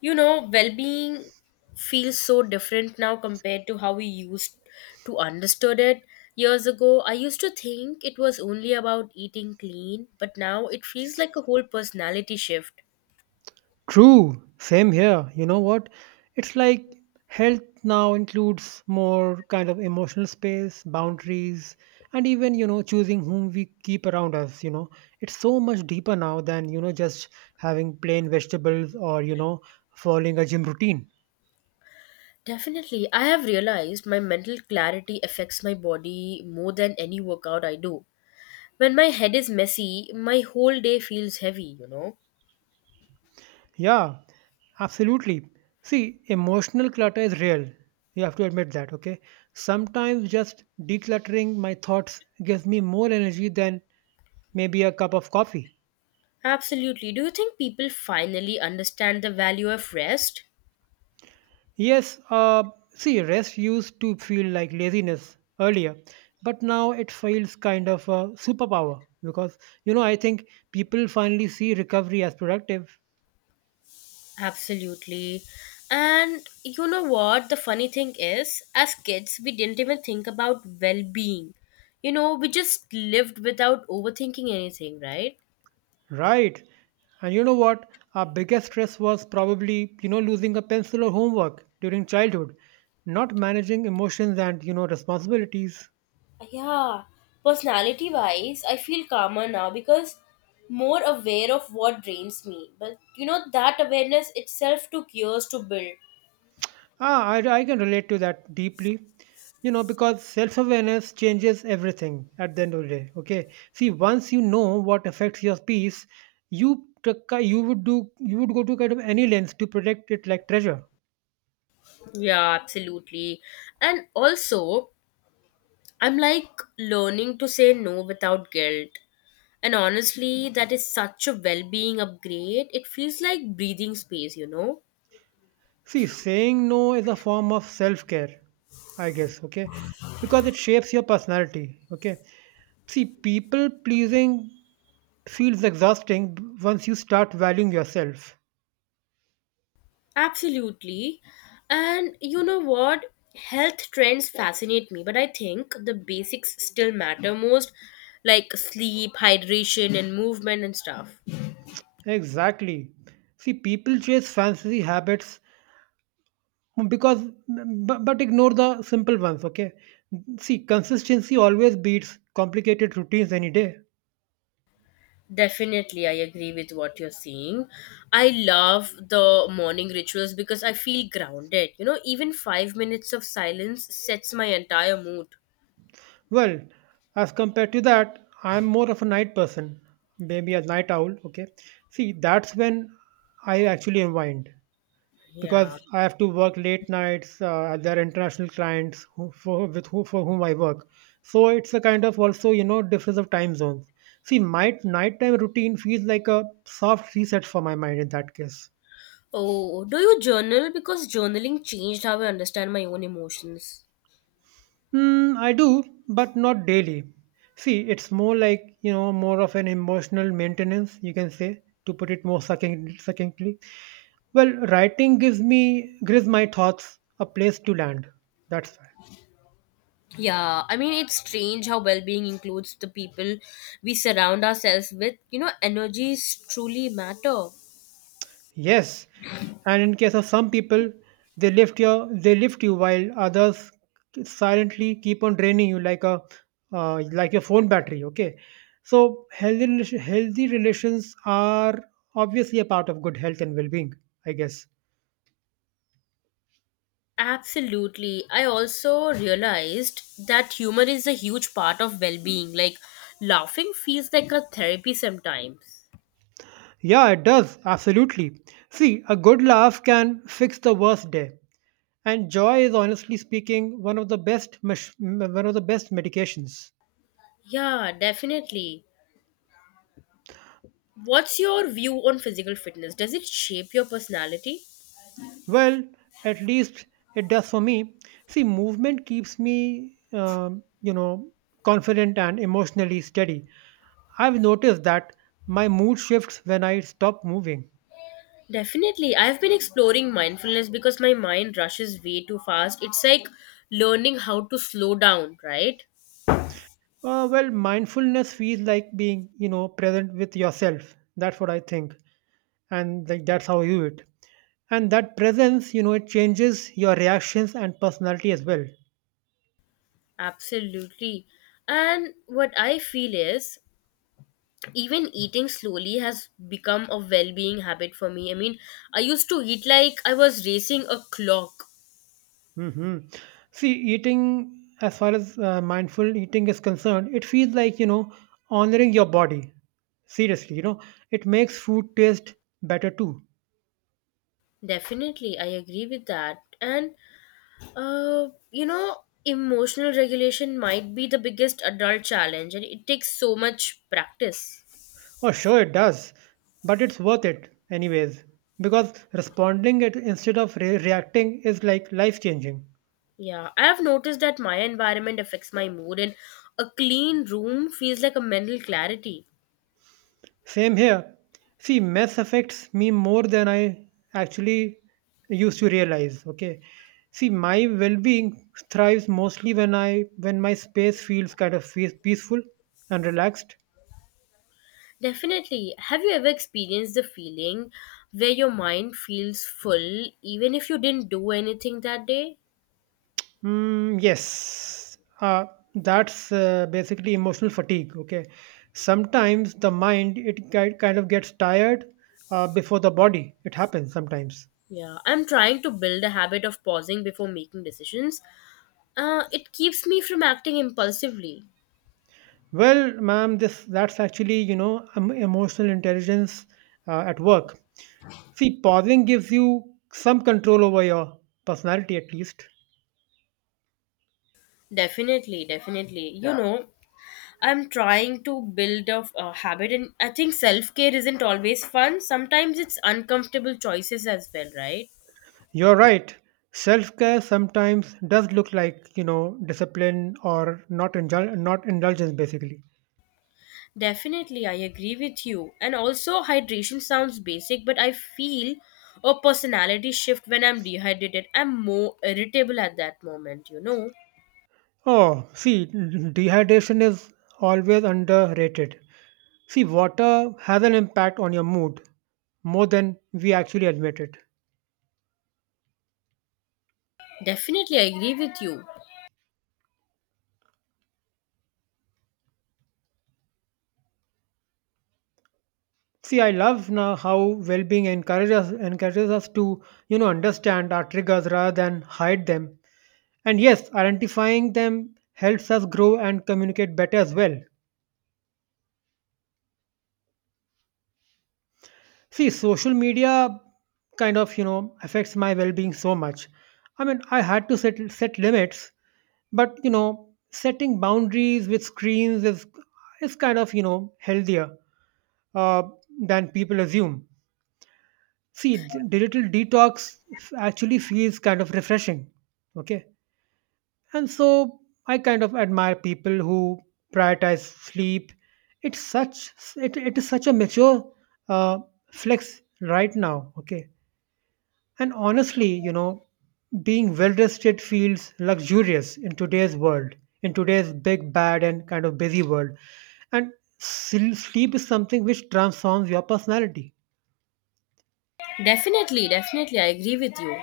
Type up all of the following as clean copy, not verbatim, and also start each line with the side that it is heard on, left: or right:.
left: You know, well being feels so different now compared to how we used to understood it. Years ago, I used to think it was only about eating clean, but now it feels like a whole personality shift.
right: True, same here. You know what? It's like health now includes more kind of emotional space, boundaries, and even, choosing whom we keep around us. It's so much deeper now than, just having plain vegetables or, following a gym routine.
left: Definitely, I have realized my mental clarity affects my body more than any workout I do. When my head is messy, my whole day feels heavy, you know.
right: Yeah, absolutely. See, emotional clutter is real. You have to admit that, okay? Sometimes just decluttering my thoughts gives me more energy than maybe a cup of coffee.
left: Absolutely. Do you think people finally understand the value of rest?
right: Yes, see, rest used to feel like laziness earlier, but now it feels kind of a superpower because, you know, I think people finally see recovery as productive.
left: Absolutely. And you know what? The funny thing is, as kids, we didn't even think about well being. You know, we just lived without overthinking anything, right?
right: Right. And you know what? Our biggest stress was probably, losing a pencil or homework during childhood, not managing emotions and, responsibilities.
left: Yeah, personality wise, I feel calmer now because more aware of what drains me. But you know, that awareness itself took years to build.
right: Ah, I can relate to that deeply. You know, because self awareness changes everything at the end of the day. Okay. See, once you know what affects your peace, you t- you would do you would go to kind of any length to protect it like treasure.
left: Yeah, absolutely. And also, I'm like learning to say no without guilt. And honestly, that is such a well being upgrade. It feels like breathing space, you know?
right: See, saying no is a form of self care, I guess. Okay. Because it shapes your personality. Okay. See, people pleasing feels exhausting once you start valuing yourself.
left: Absolutely. And you know what? Health trends fascinate me, but I think the basics still matter most, like sleep, hydration, and movement and stuff.
right: Exactly. See, people chase fancy habits because but ignore the simple ones, okay? See, consistency always beats complicated routines any day.
left: Definitely, I agree with what you're saying. I love the morning rituals because I feel grounded. You know, even 5 minutes of silence sets my entire mood.
right: Well, as compared to that, I'm more of a night person, maybe a night owl, okay? See, that's when I actually unwind
left: Yeah.
right: because I have to work late nights. There are international clients who, with who, for whom I work, so it's a kind of also, you know, difference of time zones. See, my nighttime routine feels like a soft reset for my mind in that case.
left: Oh, do you journal? Because journaling changed how I understand my own emotions.
right: Mm, I do, but not daily. See, it's more like, you know, more of an emotional maintenance, you can say, to put it more succinctly. Well, writing gives me, gives my thoughts a place to land. That's why.
left: Yeah, I mean, it's strange how well being includes the people we surround ourselves with. You know, energies truly matter.
right: Yes, and in case of some people, they lift you while others silently keep on draining you like a like your phone battery. Okay, so healthy relations are obviously a part of good health and well being. I guess.
left: Absolutely. I also realized that humor is a huge part of well being. Like, laughing feels like a therapy sometimes.
right: Yeah, it does absolutely. See, a good laugh can fix the worst day, and joy is honestly speaking one of the best medications.
left: Yeah, definitely. What's your view on physical fitness? Does it shape your personality?
right: Well, at least it does for me. See, movement keeps me, you know, confident and emotionally steady. I've noticed that my mood shifts when I stop moving.
left: Definitely. I've been exploring mindfulness because my mind rushes way too fast. It's like learning how to slow down, right?
right: Well, mindfulness feels like being, you know, present with yourself. That's what I think, and like that's how I view it. And that presence, you know, it changes your reactions and personality as well.
left: Absolutely. And what I feel is even eating slowly has become a well being habit for me. I mean, I used to eat like I was racing a clock.
right: Hmm. See, eating, as far as mindful eating is concerned, it feels like, you know, honoring your body. Seriously, you know, it makes food taste better too.
left: Definitely, I agree with that. And, you know, emotional regulation might be the biggest adult challenge, and it takes so much practice.
right: Oh, sure, it does. But it's worth it, anyways. Because responding it instead of reacting is like life changing.
left: Yeah, I have noticed that my environment affects my mood, and a clean room feels like a mental clarity.
right: Same here. See, mess affects me more than I actually used to realize. Okay. See, my well-being thrives mostly when I when my space feels kind of peaceful and relaxed.
left: Definitely. Have you ever experienced the feeling where your mind feels full even if you didn't do anything that day?
right: Mm, yes, that's basically emotional fatigue. Okay, sometimes the mind it kind of gets tired before the body. It happens sometimes.
left: Yeah, I'm trying to build a habit of pausing before making decisions. It keeps me from acting impulsively.
right: Well, ma'am, this that's actually, you know, emotional intelligence at work. See, pausing gives you some control over your personality at least.
left: Definitely, definitely. You Yeah, know, I'm trying to build a habit, and I think self care isn't always fun. Sometimes it's uncomfortable choices as well, right?
right: You're right. Self care sometimes does look like, you know, discipline or not indulgence basically.
left: Definitely, I agree with you. And also, hydration sounds basic, but I feel a personality shift when I'm dehydrated. I'm more irritable at that moment, you know?
right: Oh, see, dehydration is always underrated. See, water has an impact on your mood more than we actually admit it.
left: Definitely, I agree with you.
right: See, I love now how well-being encourages us to, you know, understand our triggers rather than hide them. And yes, identifying them helps us grow and communicate better as well. See, social media kind of, you know, affects my well-being so much. I mean, I had to set limits, but you know, setting boundaries with screens is kind of, you know, healthier uh, than people assume. See, digital detox actually feels kind of refreshing. Okay. And so I kind of admire people who prioritize sleep. It's such it is such a mature uh, flex right now. Okay. And honestly, you know, being well rested feels luxurious in today's world, in today's big, bad, and kind of busy world. And sleep is something which transforms your personality.
left: Definitely, definitely, I agree with you.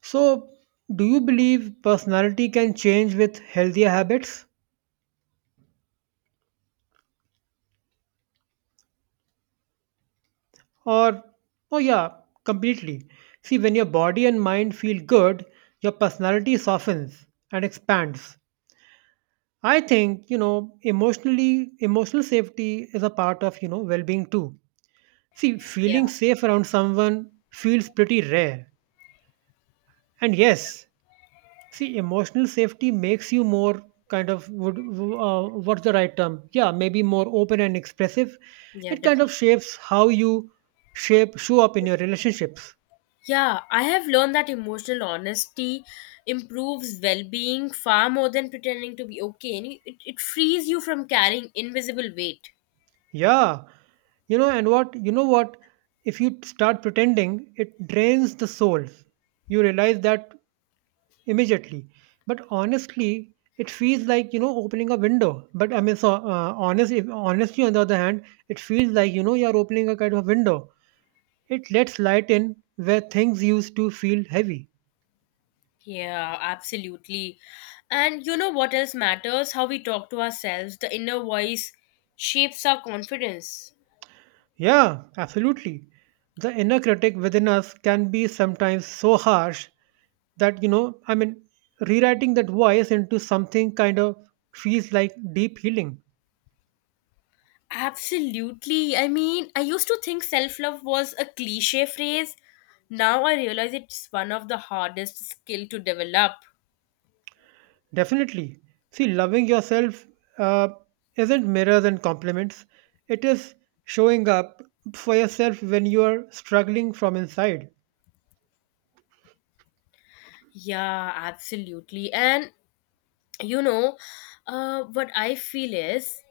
right: So, do you believe personality can change with healthier habits? Or, oh yeah, completely. See, when your body and mind feel good, your personality softens and expands. I think, you know, emotional safety is a part of, you know, well being too. See,
left: Yeah,
right: feeling safe around someone feels pretty rare. And yes, see, emotional safety makes you more kind of would what's the right term? Yeah, maybe more open and expressive.
left: yeah,
right: It kind of
left: definitely.
right: shapes how you shape show up in your relationships.
left: Yeah, I have learned that emotional honesty improves well being far more than pretending to be okay. And it frees you from carrying invisible weight.
right: Yeah, you know, and what you know what? If you start pretending, it drains the soul. You realize that immediately. But honestly, it feels like, you know, opening a window. But I mean, so honest, if, honestly, on the other hand, it feels like, you know, you are opening a kind of window. It lets light in where things used to feel heavy.
left: Yeah, absolutely. And you know what else matters? How we talk to ourselves. The inner voice shapes our confidence.
right: Yeah, absolutely. The inner critic within us can be sometimes so harsh that, you know, I mean, rewriting that voice into something kind of feels like deep healing.
left: Absolutely. I mean, I used to think self love was a cliche phrase. Now I realize it's one of the hardest skill to develop.
right: Definitely. See, loving yourself uh, isn't mirrors and compliments, it is showing up for yourself when you are struggling from inside.
left: Yeah, absolutely. And you know what I feel is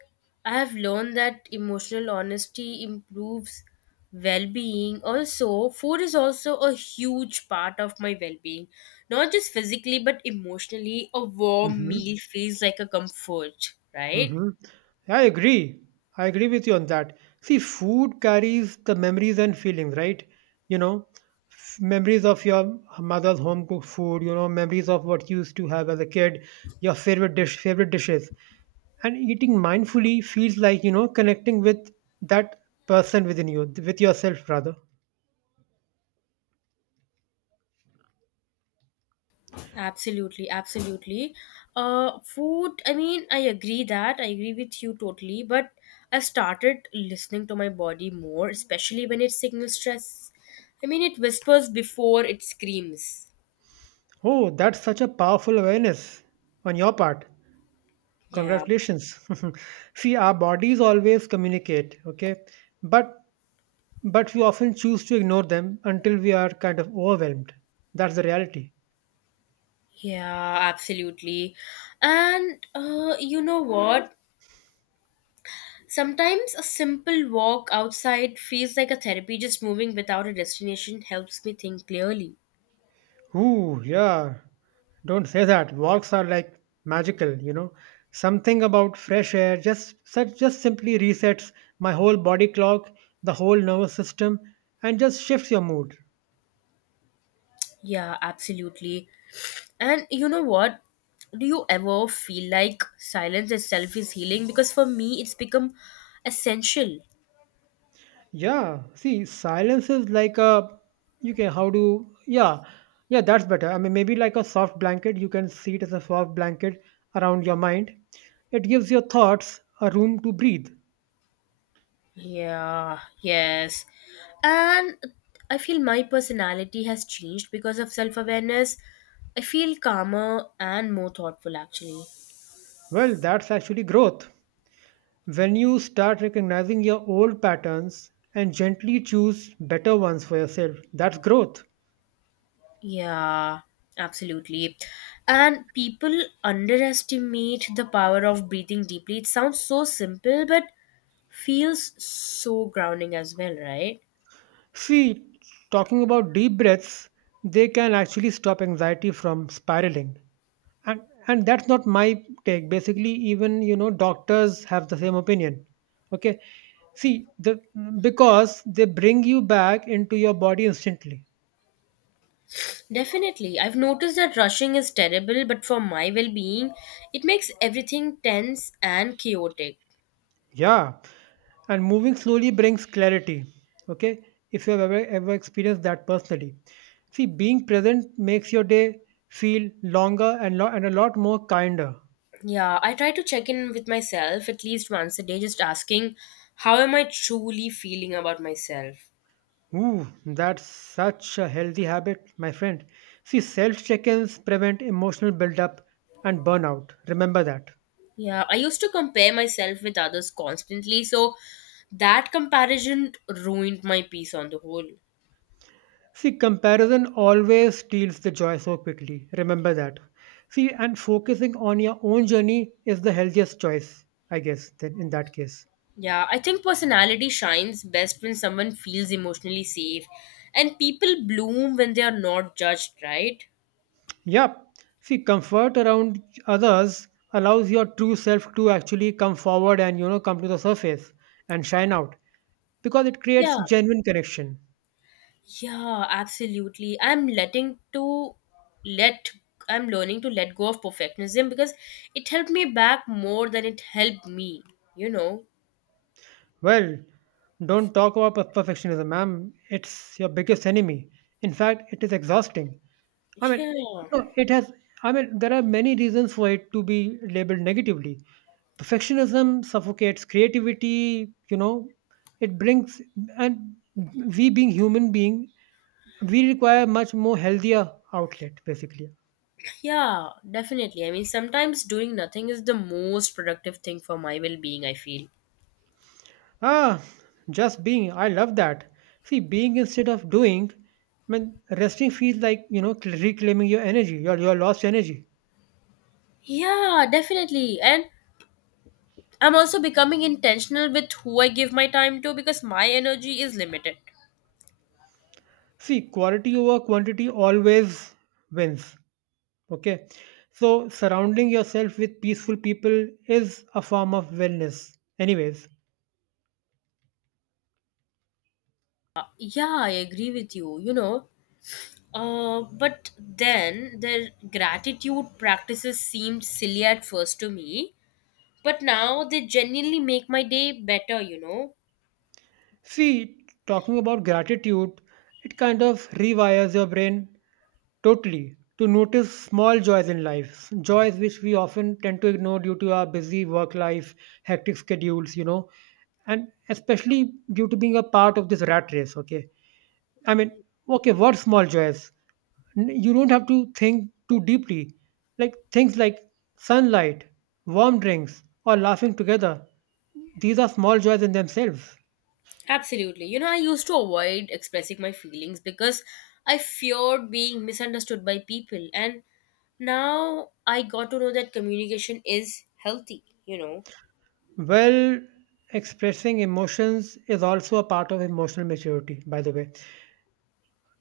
left: I have learned that emotional honesty improves well-being. Also, food is also a huge part of my well-being, not just physically but emotionally. A warm
right: Mhm.
left: meal feels like a comfort, right?
right: Mhm. I agree. I agree with you on that. See, food carries the memories and feelings, right? You know, memories of your mother's home cooked food, you know, memories of what you used to have as a kid, your favorite dish, favorite dishes. And eating mindfully feels like, you know, connecting with that person within you, with yourself rather.
left: Absolutely, absolutely. Food, I mean, I agree with you totally, but I've started listening to my body more, especially when it signals stress. I mean, it whispers before it screams.
right: Oh, that's such a powerful awareness on your part.
left: Yeah,
right: Congratulations. See, our bodies always communicate, okay? But But we often choose to ignore them until we are kind of overwhelmed. That's the reality.
left: yeah, absolutely. And you know what? Sometimes a simple walk outside feels like a therapy. Just moving without a destination helps me think clearly.
right: Ooh, yeah. Don't say that. Walks are like magical, you know. Something about fresh air just simply resets my whole body clock, the whole nervous system, and just shifts your mood.
left: Yeah, absolutely. And you know what? Do you ever feel like silence itself is healing? Because for me, it's become essential.
right: Yeah, see, silence is like a you can how do yeah yeah that's better. I mean maybe like a soft blanket. You can see it as a soft blanket around your mind. It gives your thoughts a room to breathe.
left: Yeah, yes. And I feel my personality has changed because of self awareness. I feel calmer and more thoughtful actually.
right: Well, that's actually growth. When you start recognizing your old patterns and gently choose better ones for yourself, that's growth.
left: Yeah, absolutely. And people underestimate the power of breathing deeply. It sounds so simple, but feels so grounding as well, right?
right: See, talking about deep breaths, they can actually stop anxiety from spiraling. and and that's not my take basically, even you know doctors have the same opinion, okay? see the Because they bring you back into your body instantly.
left: Definitely. I've noticed that rushing is terrible, but for my well being, it makes everything tense and chaotic.
right: Yeah, and moving slowly brings clarity, okay? If you have ever experienced that personally, see, being present makes your day feel and a lot more kinder.
left: Yeah, I try to check in with myself at least once a day, just asking, how am I truly feeling about myself?
right: Ooh, that's such a healthy habit, my friend. See, self check ins prevent emotional buildup and burnout. Remember that.
left: Yeah, I used to compare myself with others constantly, so that comparison ruined my peace on the whole.
right: See, comparison always steals the joy so quickly. Remember that. See, and focusing on your own journey is the healthiest choice, I guess, then in that case.
left: Yeah, I think personality shines best when someone feels emotionally safe, and people bloom when they are not judged, right?
right: Yep. See, comfort around others allows your true self to actually come forward and, you know, come to the surface and shine out because it creates
left: Yeah,
right: genuine connection.
left: yeah, absolutely. Let I'm learning to let go of perfectionism because it helped me back more than it helped me, you know.
right: Well, don't talk about perfectionism, ma'am. It's your biggest enemy. In fact, it is exhausting. I mean,
left: Yeah.
right: you know, it has. I mean, there are many reasons for it to be labeled negatively. Perfectionism suffocates creativity. You know, it brings, and we being human being, we require much more healthier outlet basically.
left: Yeah, definitely. I mean, sometimes doing nothing is the most productive thing for my well being, I feel.
right: Ah, just being. I love that. See, being instead of doing, when resting feels like, you know, reclaiming your energy, your lost energy.
left: Yeah, definitely. And I'm also becoming intentional with who I give my time to because my energy is limited.
right: See, quality over quantity always wins. Okay. So, surrounding yourself with peaceful people is a form of wellness, anyways.
left: Yeah, I agree with you, you know. But then their gratitude practices seemed silly at first to me, but now they genuinely make my day better, you know.
right: See, talking about gratitude, it kind of rewires your brain totally to notice small joys in life, joys which we often tend to ignore due to our busy work life, hectic schedules, you know, and especially due to being a part of this rat race, okay? I mean, okay, what small joys? You don't have to think too deeply. Like things like sunlight, warm drinks, or laughing together, these are small joys in themselves.
left: Absolutely. You know, I used to avoid expressing my feelings because I feared being misunderstood by people. And now I got to know that communication is healthy, you know.
right: Well, expressing emotions is also a part of emotional maturity, by the way,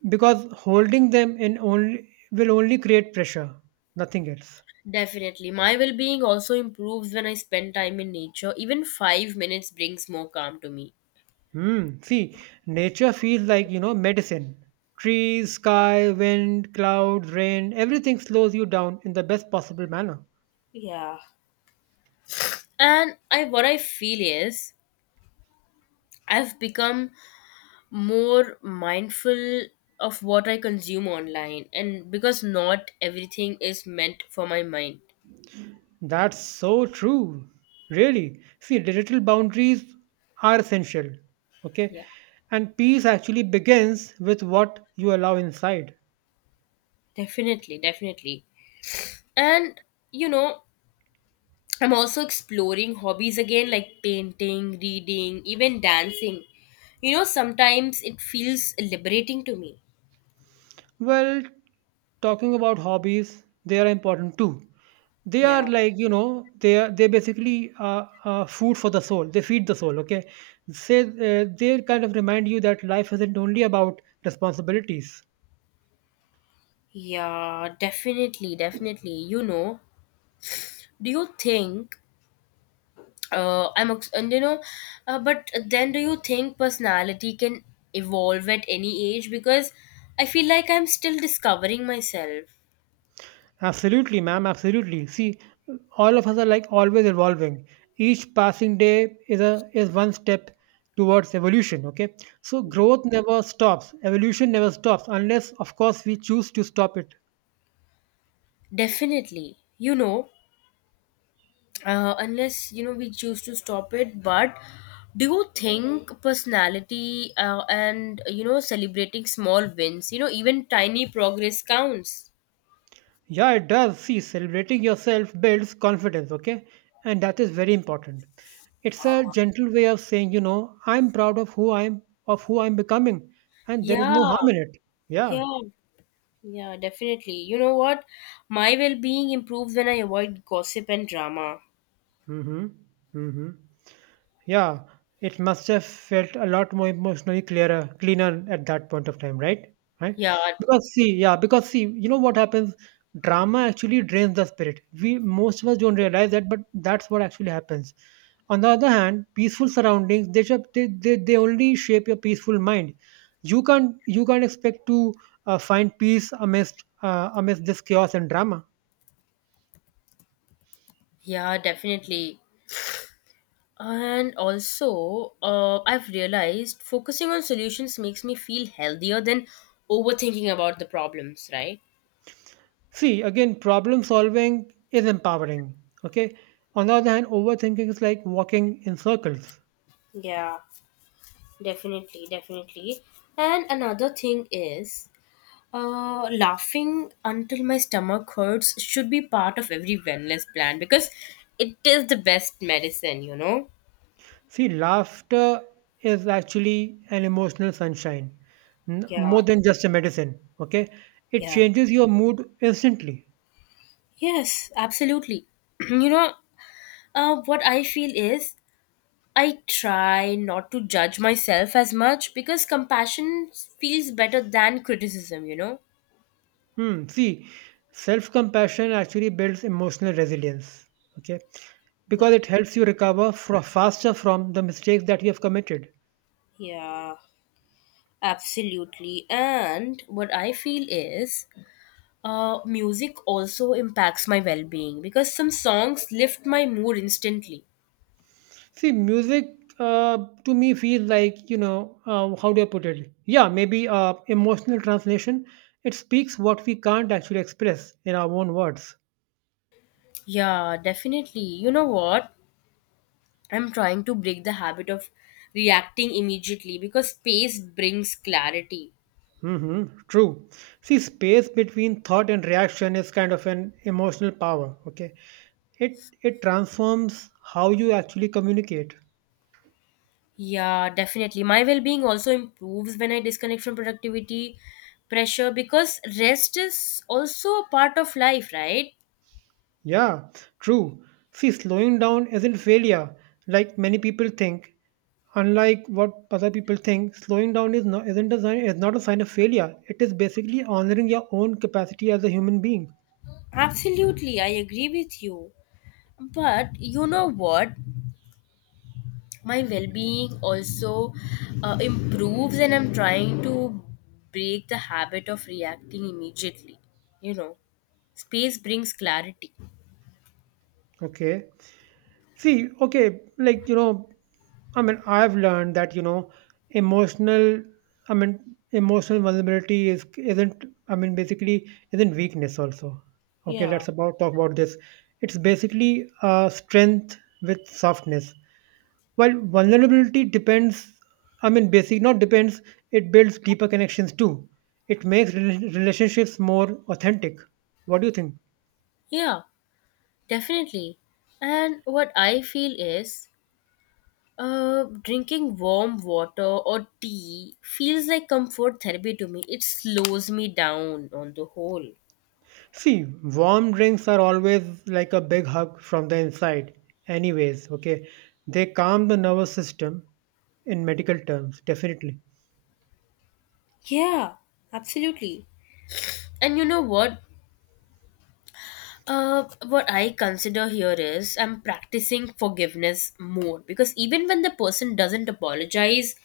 right: because holding them in only will only create pressure, nothing else.
left: Definitely. My well being also improves when I spend time in nature. Even 5 minutes brings more calm to me.
right: Hmm. See, nature feels like medicine. Trees, sky, wind, clouds, rain, everything slows you down in the best possible manner.
left: Yeah. And I what I feel is I've become more mindful of what I consume online, and because not everything is meant for my mind.
right: That's so true. Really. See, digital boundaries are essential. Okay.
left: Yeah.
right: And peace actually begins with what you allow inside.
left: Definitely, definitely. And you know, I'm also exploring hobbies again like painting, reading, even dancing. You know, sometimes it feels liberating to me.
right: Well, talking about hobbies, they are important too. They are
left: Yeah.
right: like you know they are they basically are food for the soul. They feed the soul. Okay, say they kind of remind you that life isn't only about responsibilities.
left: Yeah, definitely, definitely. You know, do you think I'm ex- and you know, but then do you think personality can evolve at any age? Because I feel like I'm still discovering myself.
right: Absolutely, ma'am. Absolutely. See, all of us are like always evolving. Each passing day is one step towards evolution. Okay, so growth never stops. Evolution never stops unless, of course, we choose to stop it.
left: Definitely. You know, unless you know we choose to stop it, but do you think personality and you know, celebrating small wins, you know, even tiny progress counts.
right: Yeah, it does. See, celebrating yourself builds confidence, okay? And that is very important. It's a gentle way of saying, you know, I'm proud of who I'm becoming, and there is no
left: Yeah,
right: harm in it. Yeah.
left: yeah, yeah, definitely. You know what? My well-being improves when I avoid gossip and drama.
right: Mm-hmm. Mm-hmm. Yeah, it must have felt a lot more emotionally clearer, cleaner at that point of time, right? Right?
left: Yeah,
right: Because see, yeah, because see, you know what happens? Drama actually drains the spirit. We most of us don't realize that, but that's what actually happens. On the other hand, peaceful surroundings they only shape your peaceful mind. You can't expect to find peace amidst this chaos and drama.
left: yeah, definitely. And also, I've realized focusing on solutions makes me feel healthier than overthinking about the problems, right?
right: See, again, problem solving is empowering. Okay. On the other hand, overthinking is like walking in circles.
left: Yeah. Definitely, definitely. And another thing is, laughing until my stomach hurts should be part of every wellness plan because it is the best medicine, you know?
right: See, laughter is actually an emotional sunshine, more
left: Yeah,
right: than just a medicine. Okay. It
left: yeah.
right: changes your mood instantly.
left: Yes, absolutely. You know, what I feel is I try not to judge myself as much because compassion feels better than criticism, you know?
right: Hmm. See, self compassion actually builds emotional resilience. Okay. Because it helps you recover faster from the mistakes that you have committed.
left: Yeah, absolutely. And what I feel is music also impacts my well being because some songs lift my mood instantly.
right: See, music to me feels like, you know, how do I put it? Yeah, maybe emotional translation. It speaks what we can't actually express in our own words.
left: Yeah, definitely. You know what? I'm trying to break the habit of reacting immediately because space brings clarity.
right: Hmm. True. See, space between thought and reaction is kind of an emotional power. Okay, it transforms how you actually communicate.
left: Yeah, definitely. My well being also improves when I disconnect from productivity pressure because rest is also a part of life, right?
right: Yeah, true. See, slowing down isn't failure like many people think. Unlike what other people think, slowing down is not a sign of failure. It is basically honoring your own capacity as a human being.
left: Absolutely, I agree with you. But you know what? My well-being also improves, and I'm trying to break the habit of reacting immediately. You know, space brings clarity.
right: Okay. See, okay, like, you know, I mean, I've learned that, you know, emotional, emotional vulnerability is isn't, I mean, basically isn't weakness also. Okay,
left: Yeah.
right: let's about talk about this. It's basically strength with softness. While vulnerability depends, I mean, basic not depends, It builds deeper connections too. It makes relationships more authentic. What do you think?
left: Yeah, definitely. And what I feel is, drinking warm water or tea feels like comfort therapy to me. It slows me down on the whole.
right: See, warm drinks are always like a big hug from the inside, anyways, okay? They calm the nervous system in medical terms, definitely.
left: Yeah, absolutely. And you know what? What I consider here is I'm practicing forgiveness more because even when the person doesn't apologize,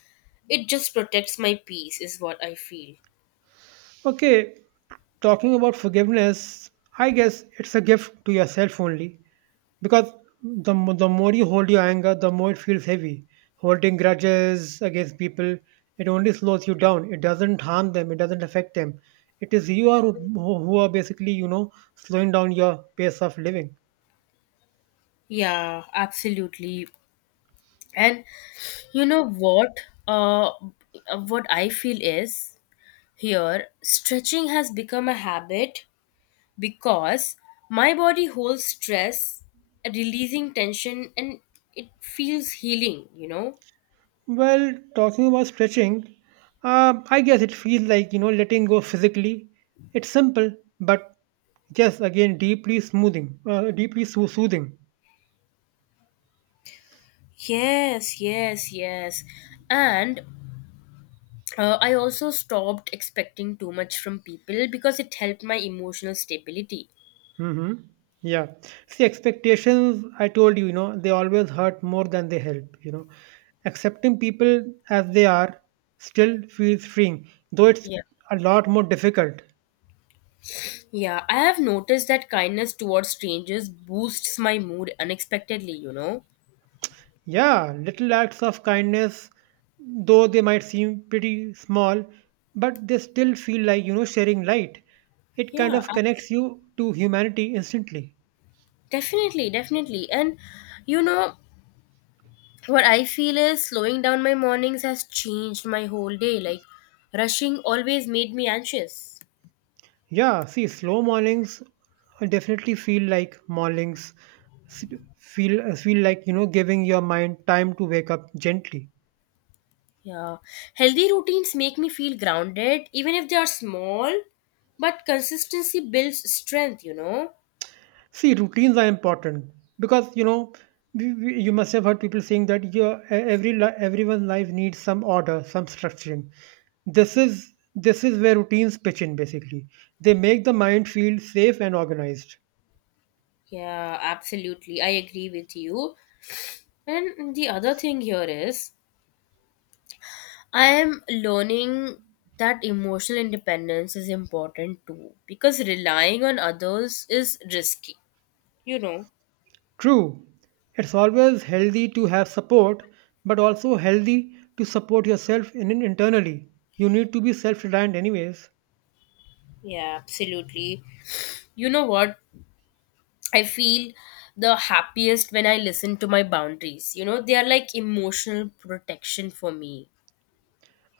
left: it just protects my peace, is what I feel.
right: Okay, talking about forgiveness, I guess it's a gift to yourself only because the more you hold your anger, the more it feels heavy. Holding grudges against people, it only slows you down. It doesn't harm them, it doesn't affect them. It is you are who are basically, you know, slowing down your pace of living.
left: Yeah, absolutely. And you know what? Uh, what I feel is here stretching has become a habit because my body holds stress, releasing tension, and it feels healing, you know.
right: Well, talking about stretching, I guess it feels like, you know, letting go physically. It's simple, but yes, again, deeply soothing.
left: Yes, yes, yes. And I also stopped expecting too much from people because it helped my emotional stability.
right: Hmm. Yeah. See, expectations, I told you, you know, they always hurt more than they help, you know. Accepting people as they are still feels freeing, though it's
left: Yeah.
right: a lot more difficult.
left: Yeah, I have noticed that kindness towards strangers boosts my mood unexpectedly, you know?
right: Yeah, little acts of kindness, though they might seem pretty small, but they still feel like, you know, sharing light. It kind
left: Yeah.
right: of connects you to humanity instantly.
left: Definitely, definitely. And you know, what I feel is slowing down my mornings has changed my whole day. Like, rushing always made me anxious.
right: Yeah, see, slow mornings definitely s- feel like, you know, giving your mind time to wake up gently.
left: Yeah, healthy routines make me feel grounded, even if they are small. But consistency builds strength, you know?
right: See, routines are important because you know you must have heard people saying that your e- every li- everyone's life needs some order, some structuring. This is where routines pitch in. Basically, they make the mind feel safe and organized.
left: Yeah, absolutely. I agree with you. And the other thing here is, I am learning that emotional independence is important too, because relying on others is risky, you know?
right: True, it's always healthy to have support, but also healthy to support yourself internally. You need to be self-reliant, anyways.
left: Yeah, absolutely. You know what? I feel the happiest when I listen to my boundaries. You know, they are like emotional protection for me.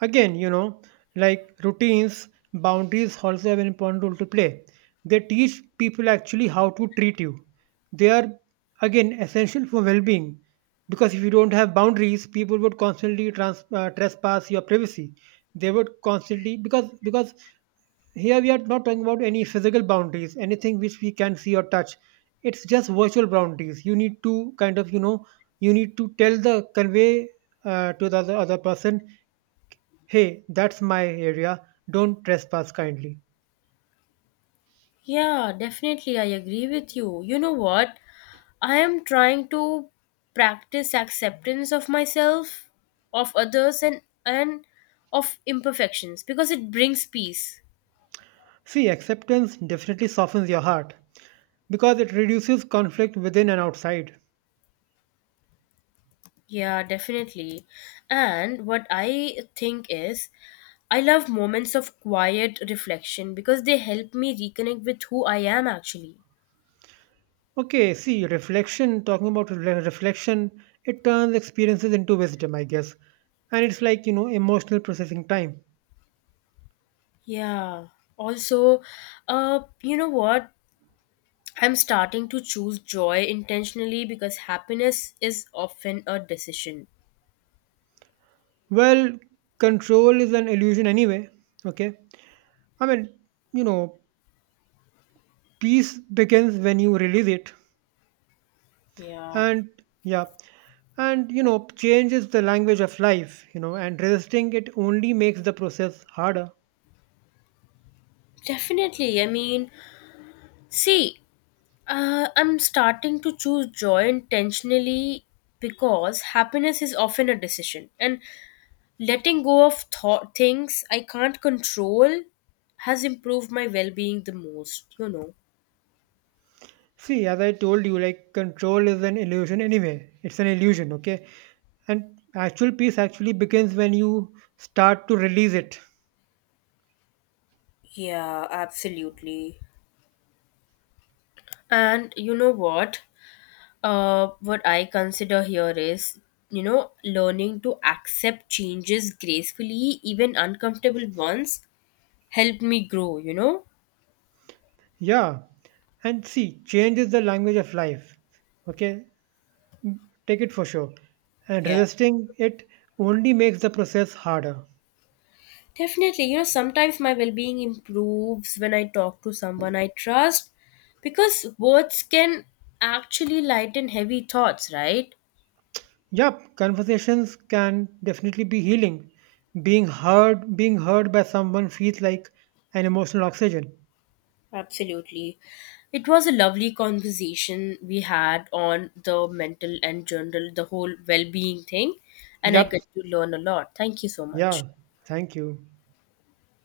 right: Again, you know, like routines, boundaries also have an important role to play. They teach people actually how to treat you. They are, again, essential for well being because if you don't have boundaries, people would constantly trespass your privacy. They would constantly, because here we are not talking about any physical boundaries, anything which we can see or touch. It's just virtual boundaries. You need to kind of, you know, you need to tell the, convey to the other person, hey, that's my area, don't trespass kindly.
left: Yeah, definitely. I agree with you. You know what? I am trying to practice acceptance of myself, of others, and of imperfections because it brings peace.
right: See, acceptance definitely softens your heart because it reduces conflict within and outside.
left: Yeah, definitely. And what I think is, I love moments of quiet reflection because they help me reconnect with who I am actually.
right: Okay, see, reflection, talking about re- reflection, it turns experiences into wisdom, I guess. And it's like, you know, emotional processing time.
left: Yeah. Also, you know what? I'm starting to choose joy intentionally because happiness is often a decision.
right: Well, control is an illusion anyway, okay? I mean, you know, peace begins when you release it.
left: Yeah.
right: And yeah, and you know, change is the language of life, you know, and resisting it only makes the process harder.
left: Definitely. I mean, see, I'm starting to choose joy intentionally because happiness is often a decision. And letting go of thought things I can't control has improved my well being the most, you know.
right: See, as I told you, like control is an illusion anyway. It's an illusion, okay? And actual peace actually begins when you start to release it.
left: Yeah, absolutely. And you know what? What I consider here is, you know, learning to accept changes gracefully, even uncomfortable ones, helped me grow, you know?
right: Yeah. And see, change is the language of life. Okay? Take it for sure. And
left: Yeah.
right: resisting it only makes the process harder.
left: Definitely, you know, sometimes my well being improves when I talk to someone I trust because words can actually lighten heavy thoughts, right?
right: Yep, conversations can definitely be healing. Being heard by someone feels like an emotional oxygen.
left: Absolutely. It was a lovely conversation we had on the mental and general, the whole well being thing. And I
right: Yep.
left: get to learn a lot. Thank you so much.
right: Yeah. Thank you.